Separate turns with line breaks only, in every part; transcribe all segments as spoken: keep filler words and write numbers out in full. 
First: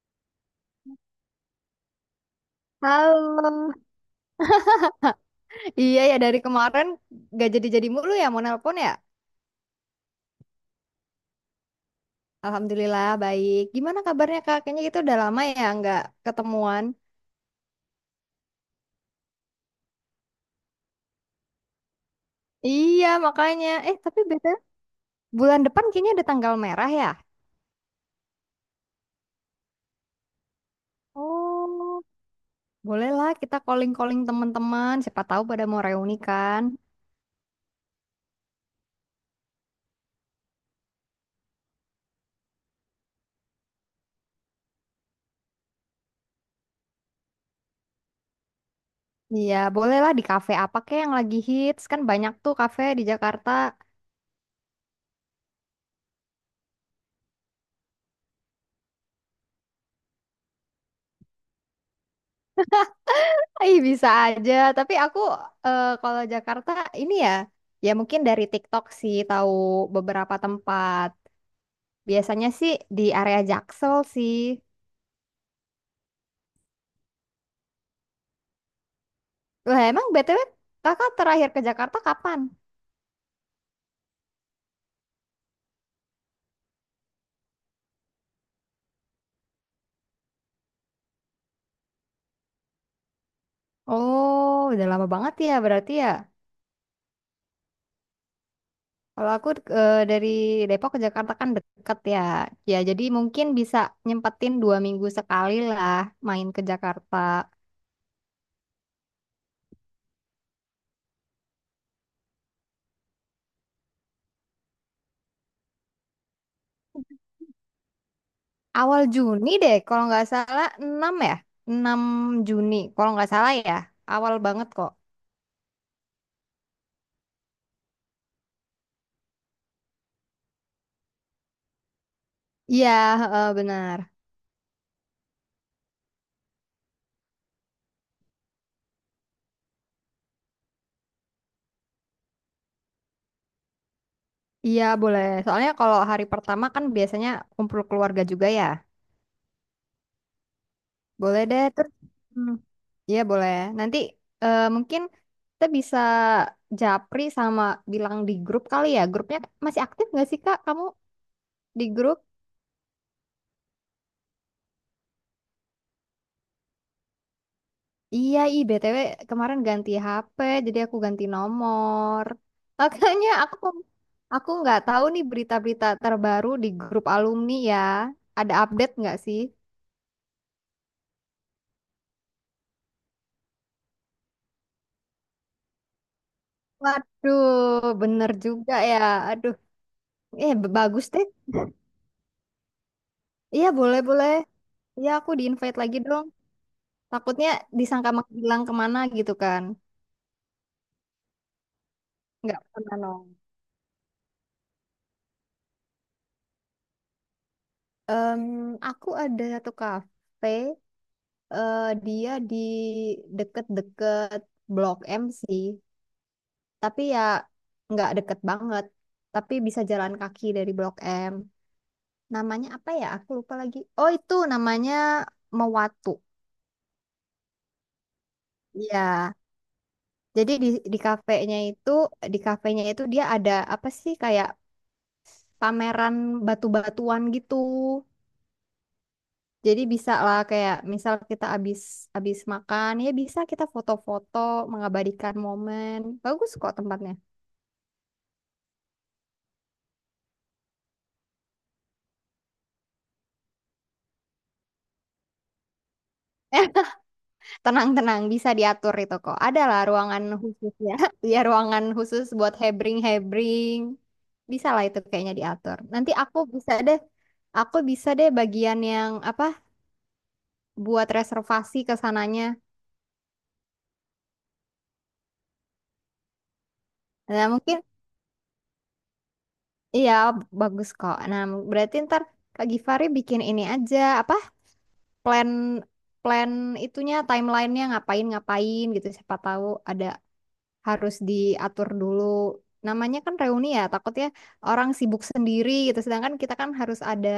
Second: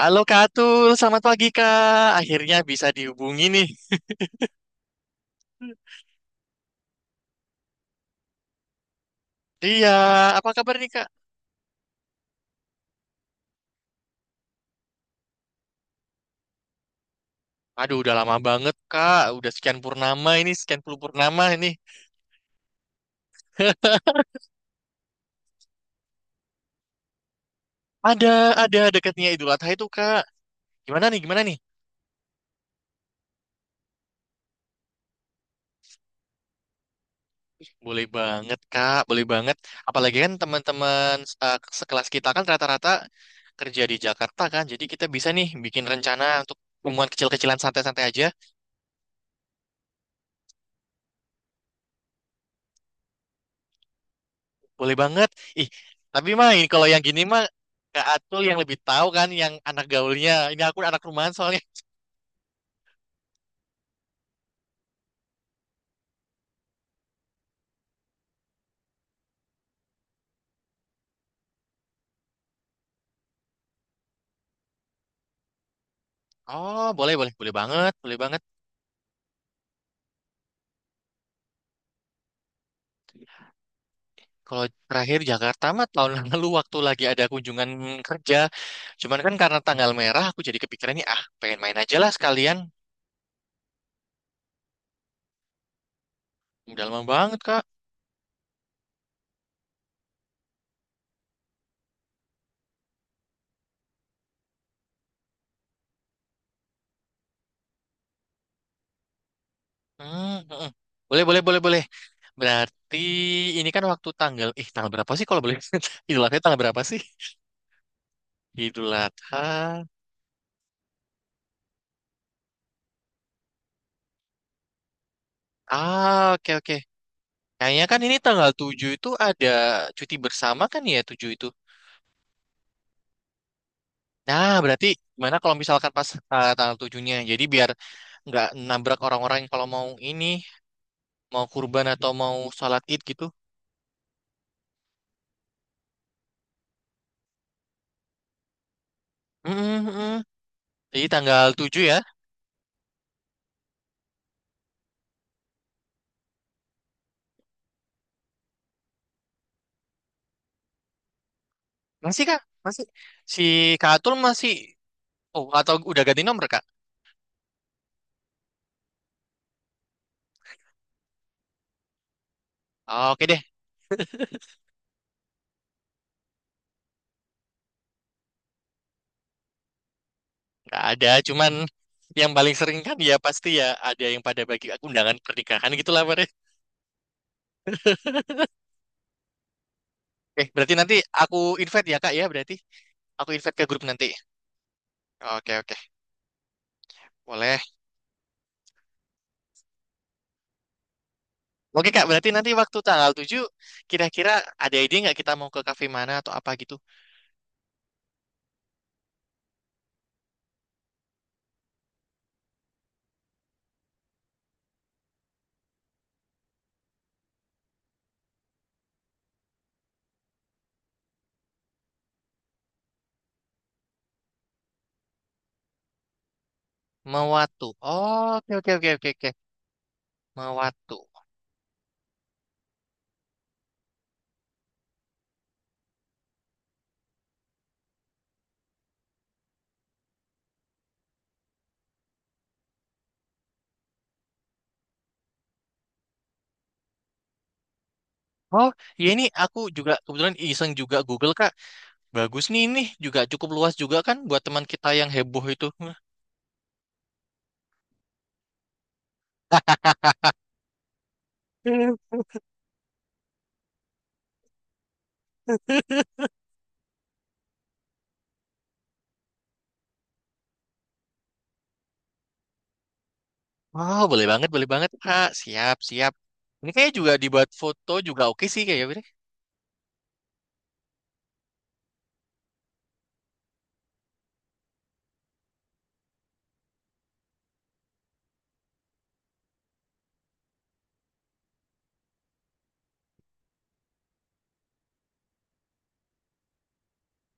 Halo Kak Atul, selamat pagi Kak. Akhirnya bisa dihubungi nih.
Halo. Iya ya dari kemarin gak jadi-jadi mulu ya mau nelpon ya.
Iya, apa kabar nih Kak?
Alhamdulillah baik. Gimana kabarnya Kak? Kayaknya kita udah lama ya nggak ketemuan.
Aduh, udah lama banget Kak. Udah sekian purnama ini, sekian puluh purnama ini.
Iya makanya. Eh tapi beda bulan depan kayaknya ada tanggal merah ya.
Ada, ada dekatnya Idul Adha itu Kak. Gimana nih, gimana nih?
Oh, bolehlah kita calling-calling teman-teman. Siapa tahu pada mau reuni kan.
Boleh banget Kak, boleh banget. Apalagi kan teman-teman eh, sekelas kita kan rata-rata kerja di Jakarta kan. Jadi kita bisa nih bikin rencana untuk pertemuan kecil-kecilan santai-santai aja.
Iya bolehlah di kafe apa kek yang lagi hits kan banyak tuh kafe di Jakarta.
Boleh banget. Ih, tapi mah ini kalau yang gini mah Kak Atul yang lebih tahu kan yang anak gaulnya. Ini aku anak rumahan soalnya.
Ih, bisa aja. Tapi aku eh, kalau Jakarta ini ya, ya mungkin dari TikTok sih tahu beberapa tempat. Biasanya sih di area Jaksel sih.
Oh, boleh boleh boleh banget, boleh banget.
Wah, emang B T W kakak terakhir ke Jakarta kapan?
Kalau terakhir Jakarta mah tahun lalu waktu lagi ada kunjungan kerja. Cuman kan karena tanggal merah aku jadi kepikiran nih ah pengen main aja lah sekalian.
Oh, udah lama banget ya berarti ya.
Udah lama banget, Kak.
Kalau aku eh, dari Depok ke Jakarta kan deket ya. Ya, jadi mungkin bisa nyempetin dua minggu sekali lah main ke Jakarta.
Hmm, hmm, hmm. Boleh boleh boleh boleh. Berarti ini kan waktu tanggal eh tanggal berapa sih kalau boleh? Idul Adha tanggal berapa sih? Idul
Awal Juni deh,
Adha.
kalau nggak salah enam ya? enam Juni, kalau nggak salah ya. Awal banget kok.
Ah, oke oke. Kayaknya kan ini tanggal tujuh itu ada cuti bersama kan ya tujuh itu.
Iya, heeh, benar.
Nah, berarti gimana kalau misalkan pas eh, tanggal tujuhnya. Jadi biar nggak nabrak orang-orang yang kalau mau ini, mau kurban atau mau sholat id gitu.
Iya, boleh. Soalnya kalau hari pertama kan biasanya kumpul keluarga juga ya.
Mm, mm, mm. Jadi
Boleh
tanggal
deh,
tujuh
terus.
ya.
Hmm. Iya, boleh. Nanti eh, mungkin kita bisa japri sama bilang di grup kali ya. Grupnya masih aktif nggak sih, Kak? Kamu di grup?
Masih Kak? Masih. Si Kak Atul masih, oh atau udah ganti nomor Kak?
Iya, i B T W kemarin ganti H P, jadi aku ganti nomor.
Oke
Makanya
deh,
aku aku nggak tahu nih berita-berita terbaru di grup alumni ya. Ada update nggak sih?
nggak ada. Cuman yang paling sering kan ya pasti ya ada yang pada bagi aku undangan pernikahan gitu lah Pak.
Waduh, bener juga ya. Aduh,
Eh,
eh b-
berarti nanti
bagus deh.
aku invite ya Kak ya berarti. Aku invite ke
Iya,
grup
boleh
nanti.
boleh. Iya, aku
Oke, oke.
di-invite lagi dong. Takutnya
Boleh.
disangka menghilang kemana gitu kan?
Oke, Kak. Berarti nanti
Nggak
waktu
pernah
tanggal
nong.
tujuh, kira-kira ada ide nggak kita mau ke kafe mana atau apa gitu?
Em, Aku ada satu kafe, eh, dia di deket-deket Blok M sih. Tapi ya nggak deket banget, tapi bisa jalan kaki dari Blok M. Namanya apa ya, aku lupa lagi. Oh, itu namanya Mewatu
Mewatu. Oh, oke, oke, oke, oke, oke.
ya. Jadi di
Mewatu.
di kafenya itu di kafenya itu dia ada apa sih, kayak pameran batu-batuan gitu. Jadi bisa lah, kayak misal kita abis abis makan ya, bisa kita foto-foto mengabadikan momen. Bagus kok tempatnya.
Oh, ya ini aku juga kebetulan iseng juga Google, Kak. Bagus nih ini. Juga cukup luas juga kan buat teman kita yang heboh itu.
Tenang-tenang, bisa diatur itu kok. Adalah ruangan khusus ya. Ya, ruangan khusus buat hebring-hebring. Bisa lah itu kayaknya diatur. Nanti aku bisa deh, aku bisa deh bagian yang apa, buat reservasi ke sananya.
Wow, boleh banget, boleh banget, Kak. Siap, siap. Ini kayaknya juga
Nah,
dibuat
mungkin
foto juga oke sih kayaknya. Bre.
iya bagus kok. Nah, berarti ntar Kak Givari bikin ini aja, apa, plan plan itunya, timelinenya ngapain-ngapain gitu. Siapa tahu ada harus diatur dulu. Namanya kan reuni ya, takutnya orang sibuk sendiri gitu. Sedangkan kita kan harus ada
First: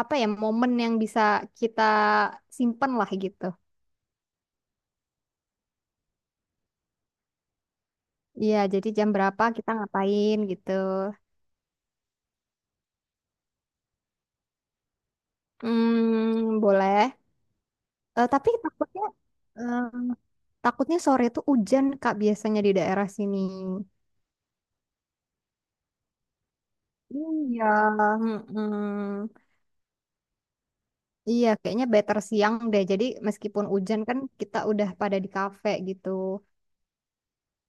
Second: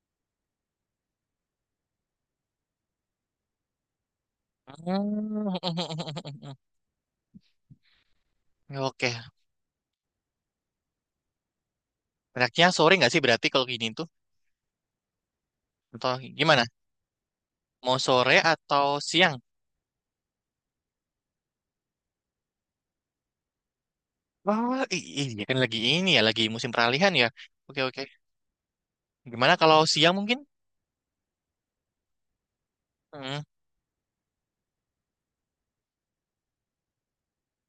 apa ya momen yang bisa kita simpen lah gitu.
Hmm.
Iya, jadi jam
Oke.
berapa kita ngapain gitu.
Enaknya sore nggak sih berarti kalau gini tuh? Atau
Hmm,
gimana?
boleh.
Mau
Eh,
sore
tapi
atau
takutnya
siang?
eh, takutnya sore tuh hujan Kak biasanya di daerah sini.
Wah, i- iya kan lagi ini ya, lagi musim peralihan ya.
Iya,
Oke, oke.
mm-mm.
Gimana kalau siang mungkin?
Iya, kayaknya better siang deh. Jadi
Hmm.
meskipun hujan kan kita udah pada di kafe gitu.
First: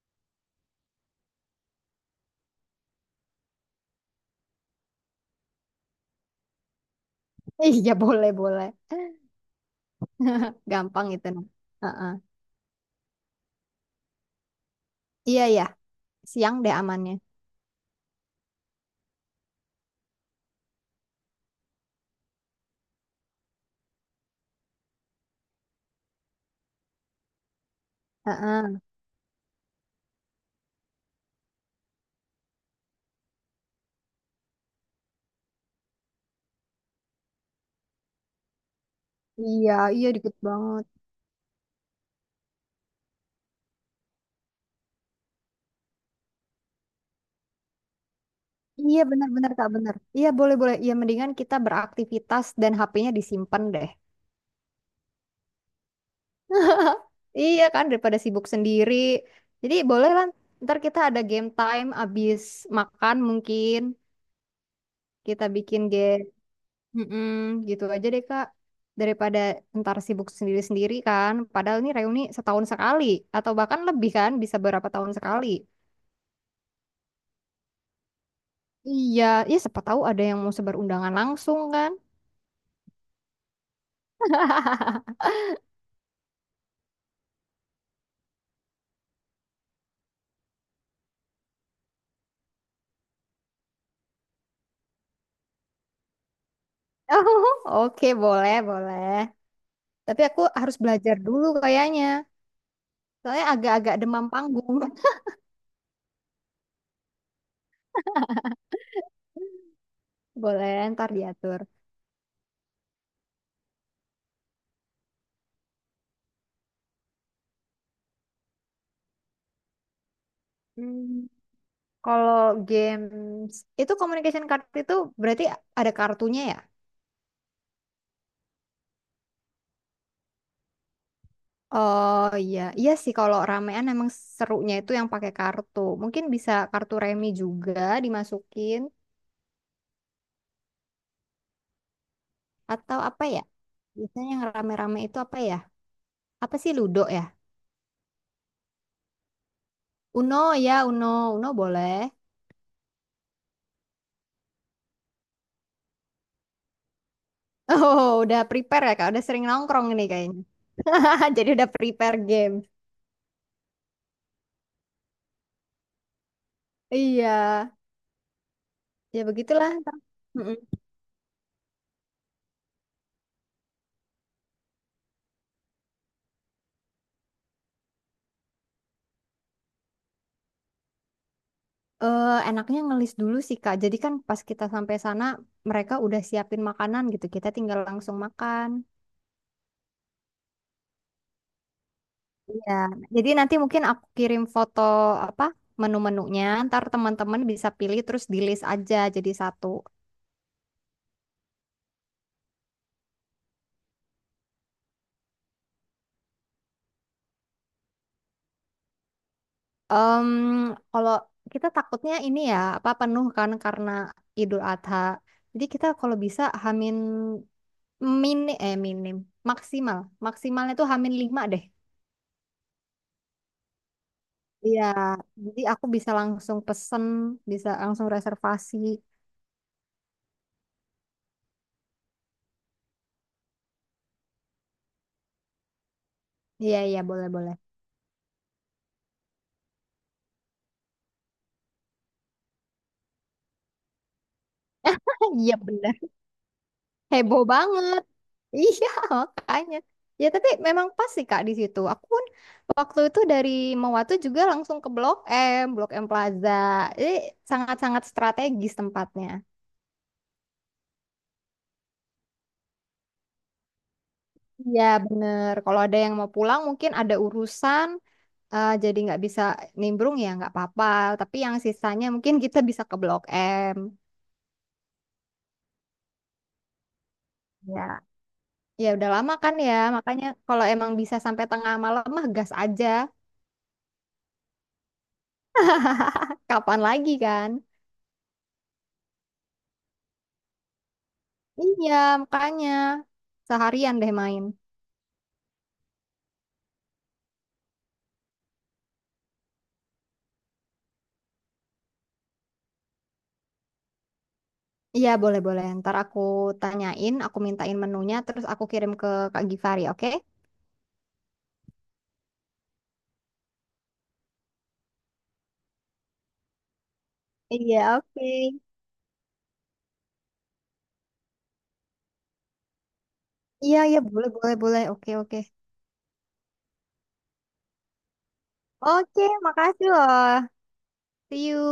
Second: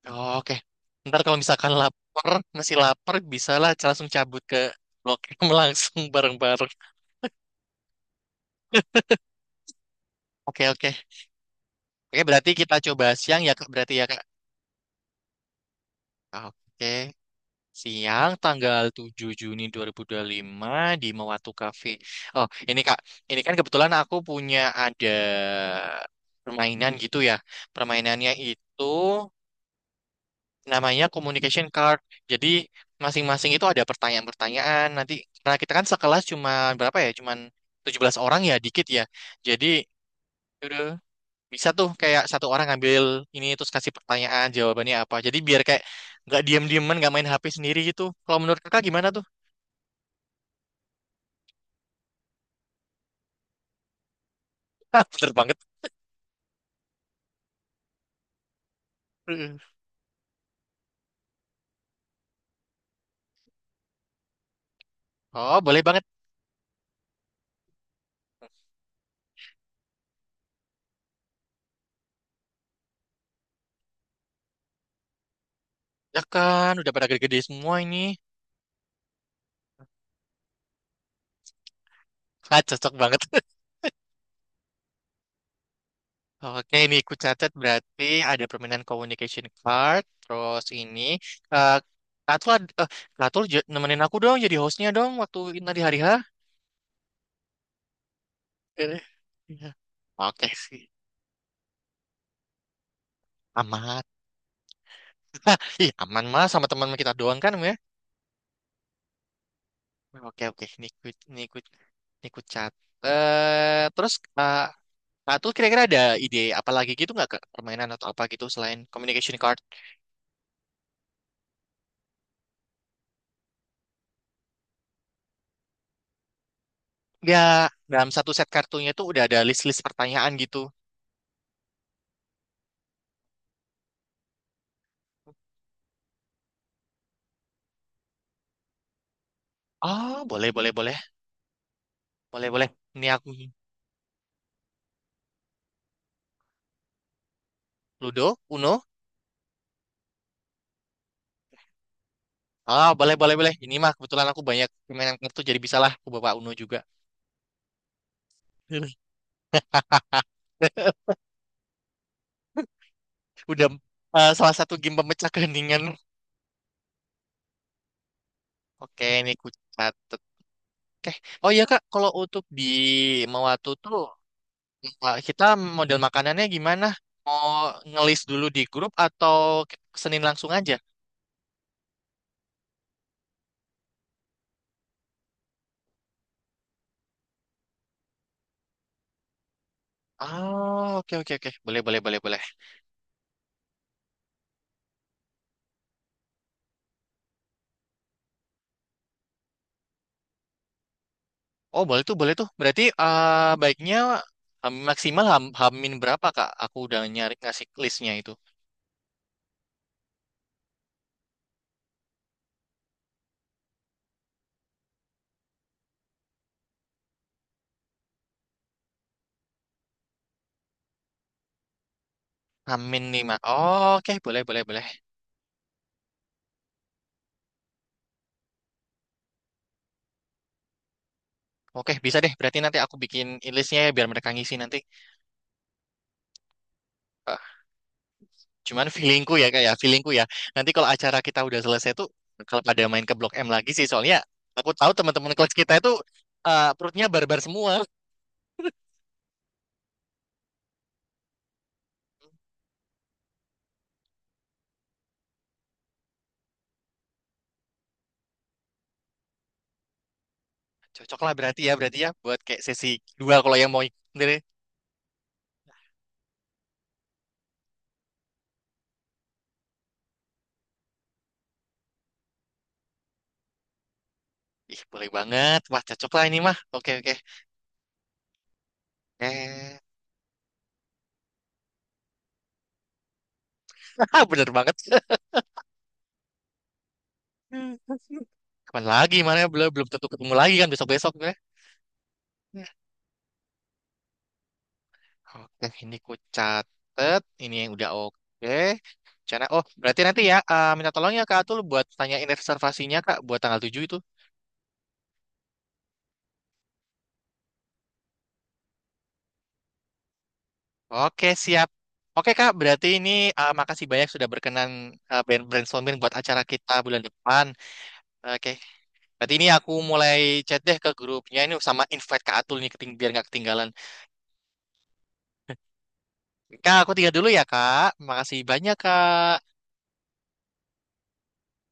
Oh, oke. Ntar kalau misalkan lapar, masih lapar, bisalah langsung cabut ke Blok M langsung bareng-bareng.
Iya boleh boleh.
Oke, oke.
Gampang itu. Nah. Heeh.
Oke, berarti kita coba siang ya, Kak. Berarti ya, Kak.
Iya ya, siang deh
Oke.
amannya.
Siang tanggal tujuh Juni dua dua ribu dua puluh lima di Mewatu Cafe. Oh, ini Kak, ini kan kebetulan aku punya ada permainan gitu ya. Permainannya
Heeh.
itu namanya communication card. Jadi masing-masing itu ada pertanyaan-pertanyaan. Nanti karena kita kan sekelas cuma berapa ya? Cuman tujuh belas orang ya, dikit ya. Jadi
Iya, iya dikit
udah
banget.
bisa tuh kayak satu orang ngambil ini terus kasih pertanyaan jawabannya apa. Jadi biar kayak nggak diem-dieman, nggak main H P sendiri gitu. Kalau menurut Kakak
Iya
gimana tuh?
benar-benar Kak benar. Iya boleh-boleh. Iya mendingan kita beraktivitas dan H P-nya disimpan deh.
Hah, bener banget.
Iya kan daripada sibuk sendiri.
Uh,
Jadi boleh lah. Ntar kita ada game time abis makan, mungkin kita
Oh, boleh
bikin
banget.
game. Mm-mm, gitu aja deh Kak. Daripada ntar sibuk sendiri-sendiri kan. Padahal ini reuni setahun sekali. Atau bahkan lebih kan. Bisa berapa tahun sekali.
Ya kan, udah pada gede-gede semua ini.
Iya, ya siapa tahu ada yang mau sebar undangan langsung kan.
Ah, cocok banget. Oke, ini ku catat berarti ada permainan communication card. Terus ini, eh Katul, ad- eh, Katul j- nemenin aku dong jadi hostnya dong waktu nanti hari H.
Oh, Oke, boleh,
Eh,
boleh.
iya.
Tapi aku
Oke
harus
sih,
belajar dulu kayaknya. Soalnya agak-agak
aman.
demam panggung.
Hah, ih, aman mah sama teman kita doang kan, ya. Oke, oke.
Boleh,
Ini ku,
ntar
ini ku,
diatur.
ini ku catat. Terus, eh, nah, terus kira-kira ada ide apa lagi gitu nggak ke permainan atau apa gitu selain communication card?
Hmm, kalau games itu communication card itu berarti ada kartunya ya?
Ya, dalam satu set kartunya itu udah ada list-list pertanyaan gitu.
Oh iya, iya sih kalau ramean emang serunya itu yang pakai kartu. Mungkin bisa kartu remi juga dimasukin
Ah, boleh, boleh, boleh. Boleh, boleh.
atau
Ini
apa
aku
ya? Biasanya yang rame-rame itu apa ya? Apa sih Ludo ya?
Ludo, Uno.
Uno ya, Uno, Uno boleh.
Ah, boleh, boleh, boleh. Ini mah kebetulan aku banyak permainan kartu jadi bisalah aku bawa Uno juga.
Oh, udah prepare ya Kak, udah sering nongkrong ini kayaknya. Jadi udah prepare game.
Udah eh, salah satu game pemecah keheningan.
Iya,
Oke,
ya
ini ku
begitulah.
catet.
Mm-mm.
Oke. Oh iya Kak, kalau untuk di Mawatu tuh wah, kita model makanannya gimana? Mau ngelis dulu di grup atau ke- Senin langsung aja?
Eh, enaknya ngelis dulu sih Kak. Jadi kan pas kita sampai sana mereka udah siapin makanan gitu. Kita tinggal langsung makan.
Oh, oke oke oke. Boleh boleh boleh boleh.
Iya, jadi nanti mungkin aku kirim foto apa menu-menunya, ntar teman-teman bisa pilih terus di list aja jadi satu.
Oh, boleh tuh, boleh tuh. Berarti eh, baiknya eh, maksimal ham, hamin berapa, Kak? Aku udah nyari ngasih listnya itu.
Em, kalau kita takutnya ini ya apa penuh kan karena Idul Adha. Jadi kita kalau bisa hamin mini eh minim maksimal maksimalnya tuh hamin lima deh.
Hamin lima, oh oke, boleh boleh
Iya,
boleh.
jadi aku bisa langsung pesen, bisa langsung reservasi.
Oke, bisa deh. Berarti nanti aku bikin listnya ya biar mereka ngisi nanti.
Iya iya boleh boleh.
Cuman feelingku ya kayak feelingku ya. Nanti kalau acara kita udah selesai tuh kalau pada main ke Blok M lagi sih soalnya aku tahu teman-teman kelas
Iya
kita itu
bener.
eh, perutnya barbar
Heboh
semua.
banget. Iya, makanya. Ya, tapi memang pas sih, Kak, di situ. Aku pun waktu itu dari Mawatu juga langsung ke Blok M, Blok M Plaza. Jadi sangat-sangat strategis tempatnya.
Cocok lah berarti ya berarti ya buat kayak sesi dua kalau yang mau sendiri.
Iya, bener. Kalau ada yang mau pulang mungkin ada urusan, eh, jadi nggak bisa nimbrung ya nggak apa-apa. Tapi yang sisanya mungkin kita bisa ke Blok M.
Ih, boleh banget. Wah, cocok lah ini mah. Oke, oke.
Ya. Ya udah lama kan ya,
Eh,
makanya kalau emang bisa sampai tengah malam mah gas aja.
bener banget.
Kapan lagi kan?
Kapan lagi mana belum belum tentu ketemu lagi kan besok-besok gue.
Iya,
Ya,
makanya seharian deh main.
oke, ini ku catet. Ini yang udah oke. Rencana. Oh, berarti nanti ya eh, minta tolong ya Kak Atul buat tanyain reservasinya Kak buat tanggal tujuh itu.
Iya, boleh-boleh. Ntar aku tanyain, aku mintain menunya, terus aku kirim ke Kak Givari, oke?
Oke, siap. Oke, Kak, berarti ini uh, makasih banyak sudah berkenan uh, brain- brainstorming buat acara kita bulan depan.
Iya, oke.
Oke, berarti ini aku mulai chat deh ke grupnya ini sama invite Kak Atul nih keting biar nggak ketinggalan.
Iya, iya, boleh, boleh, boleh. Oke, oke.
Kak, aku tinggal dulu ya, Kak. Makasih banyak,
Oke,
Kak.
makasih loh. See you.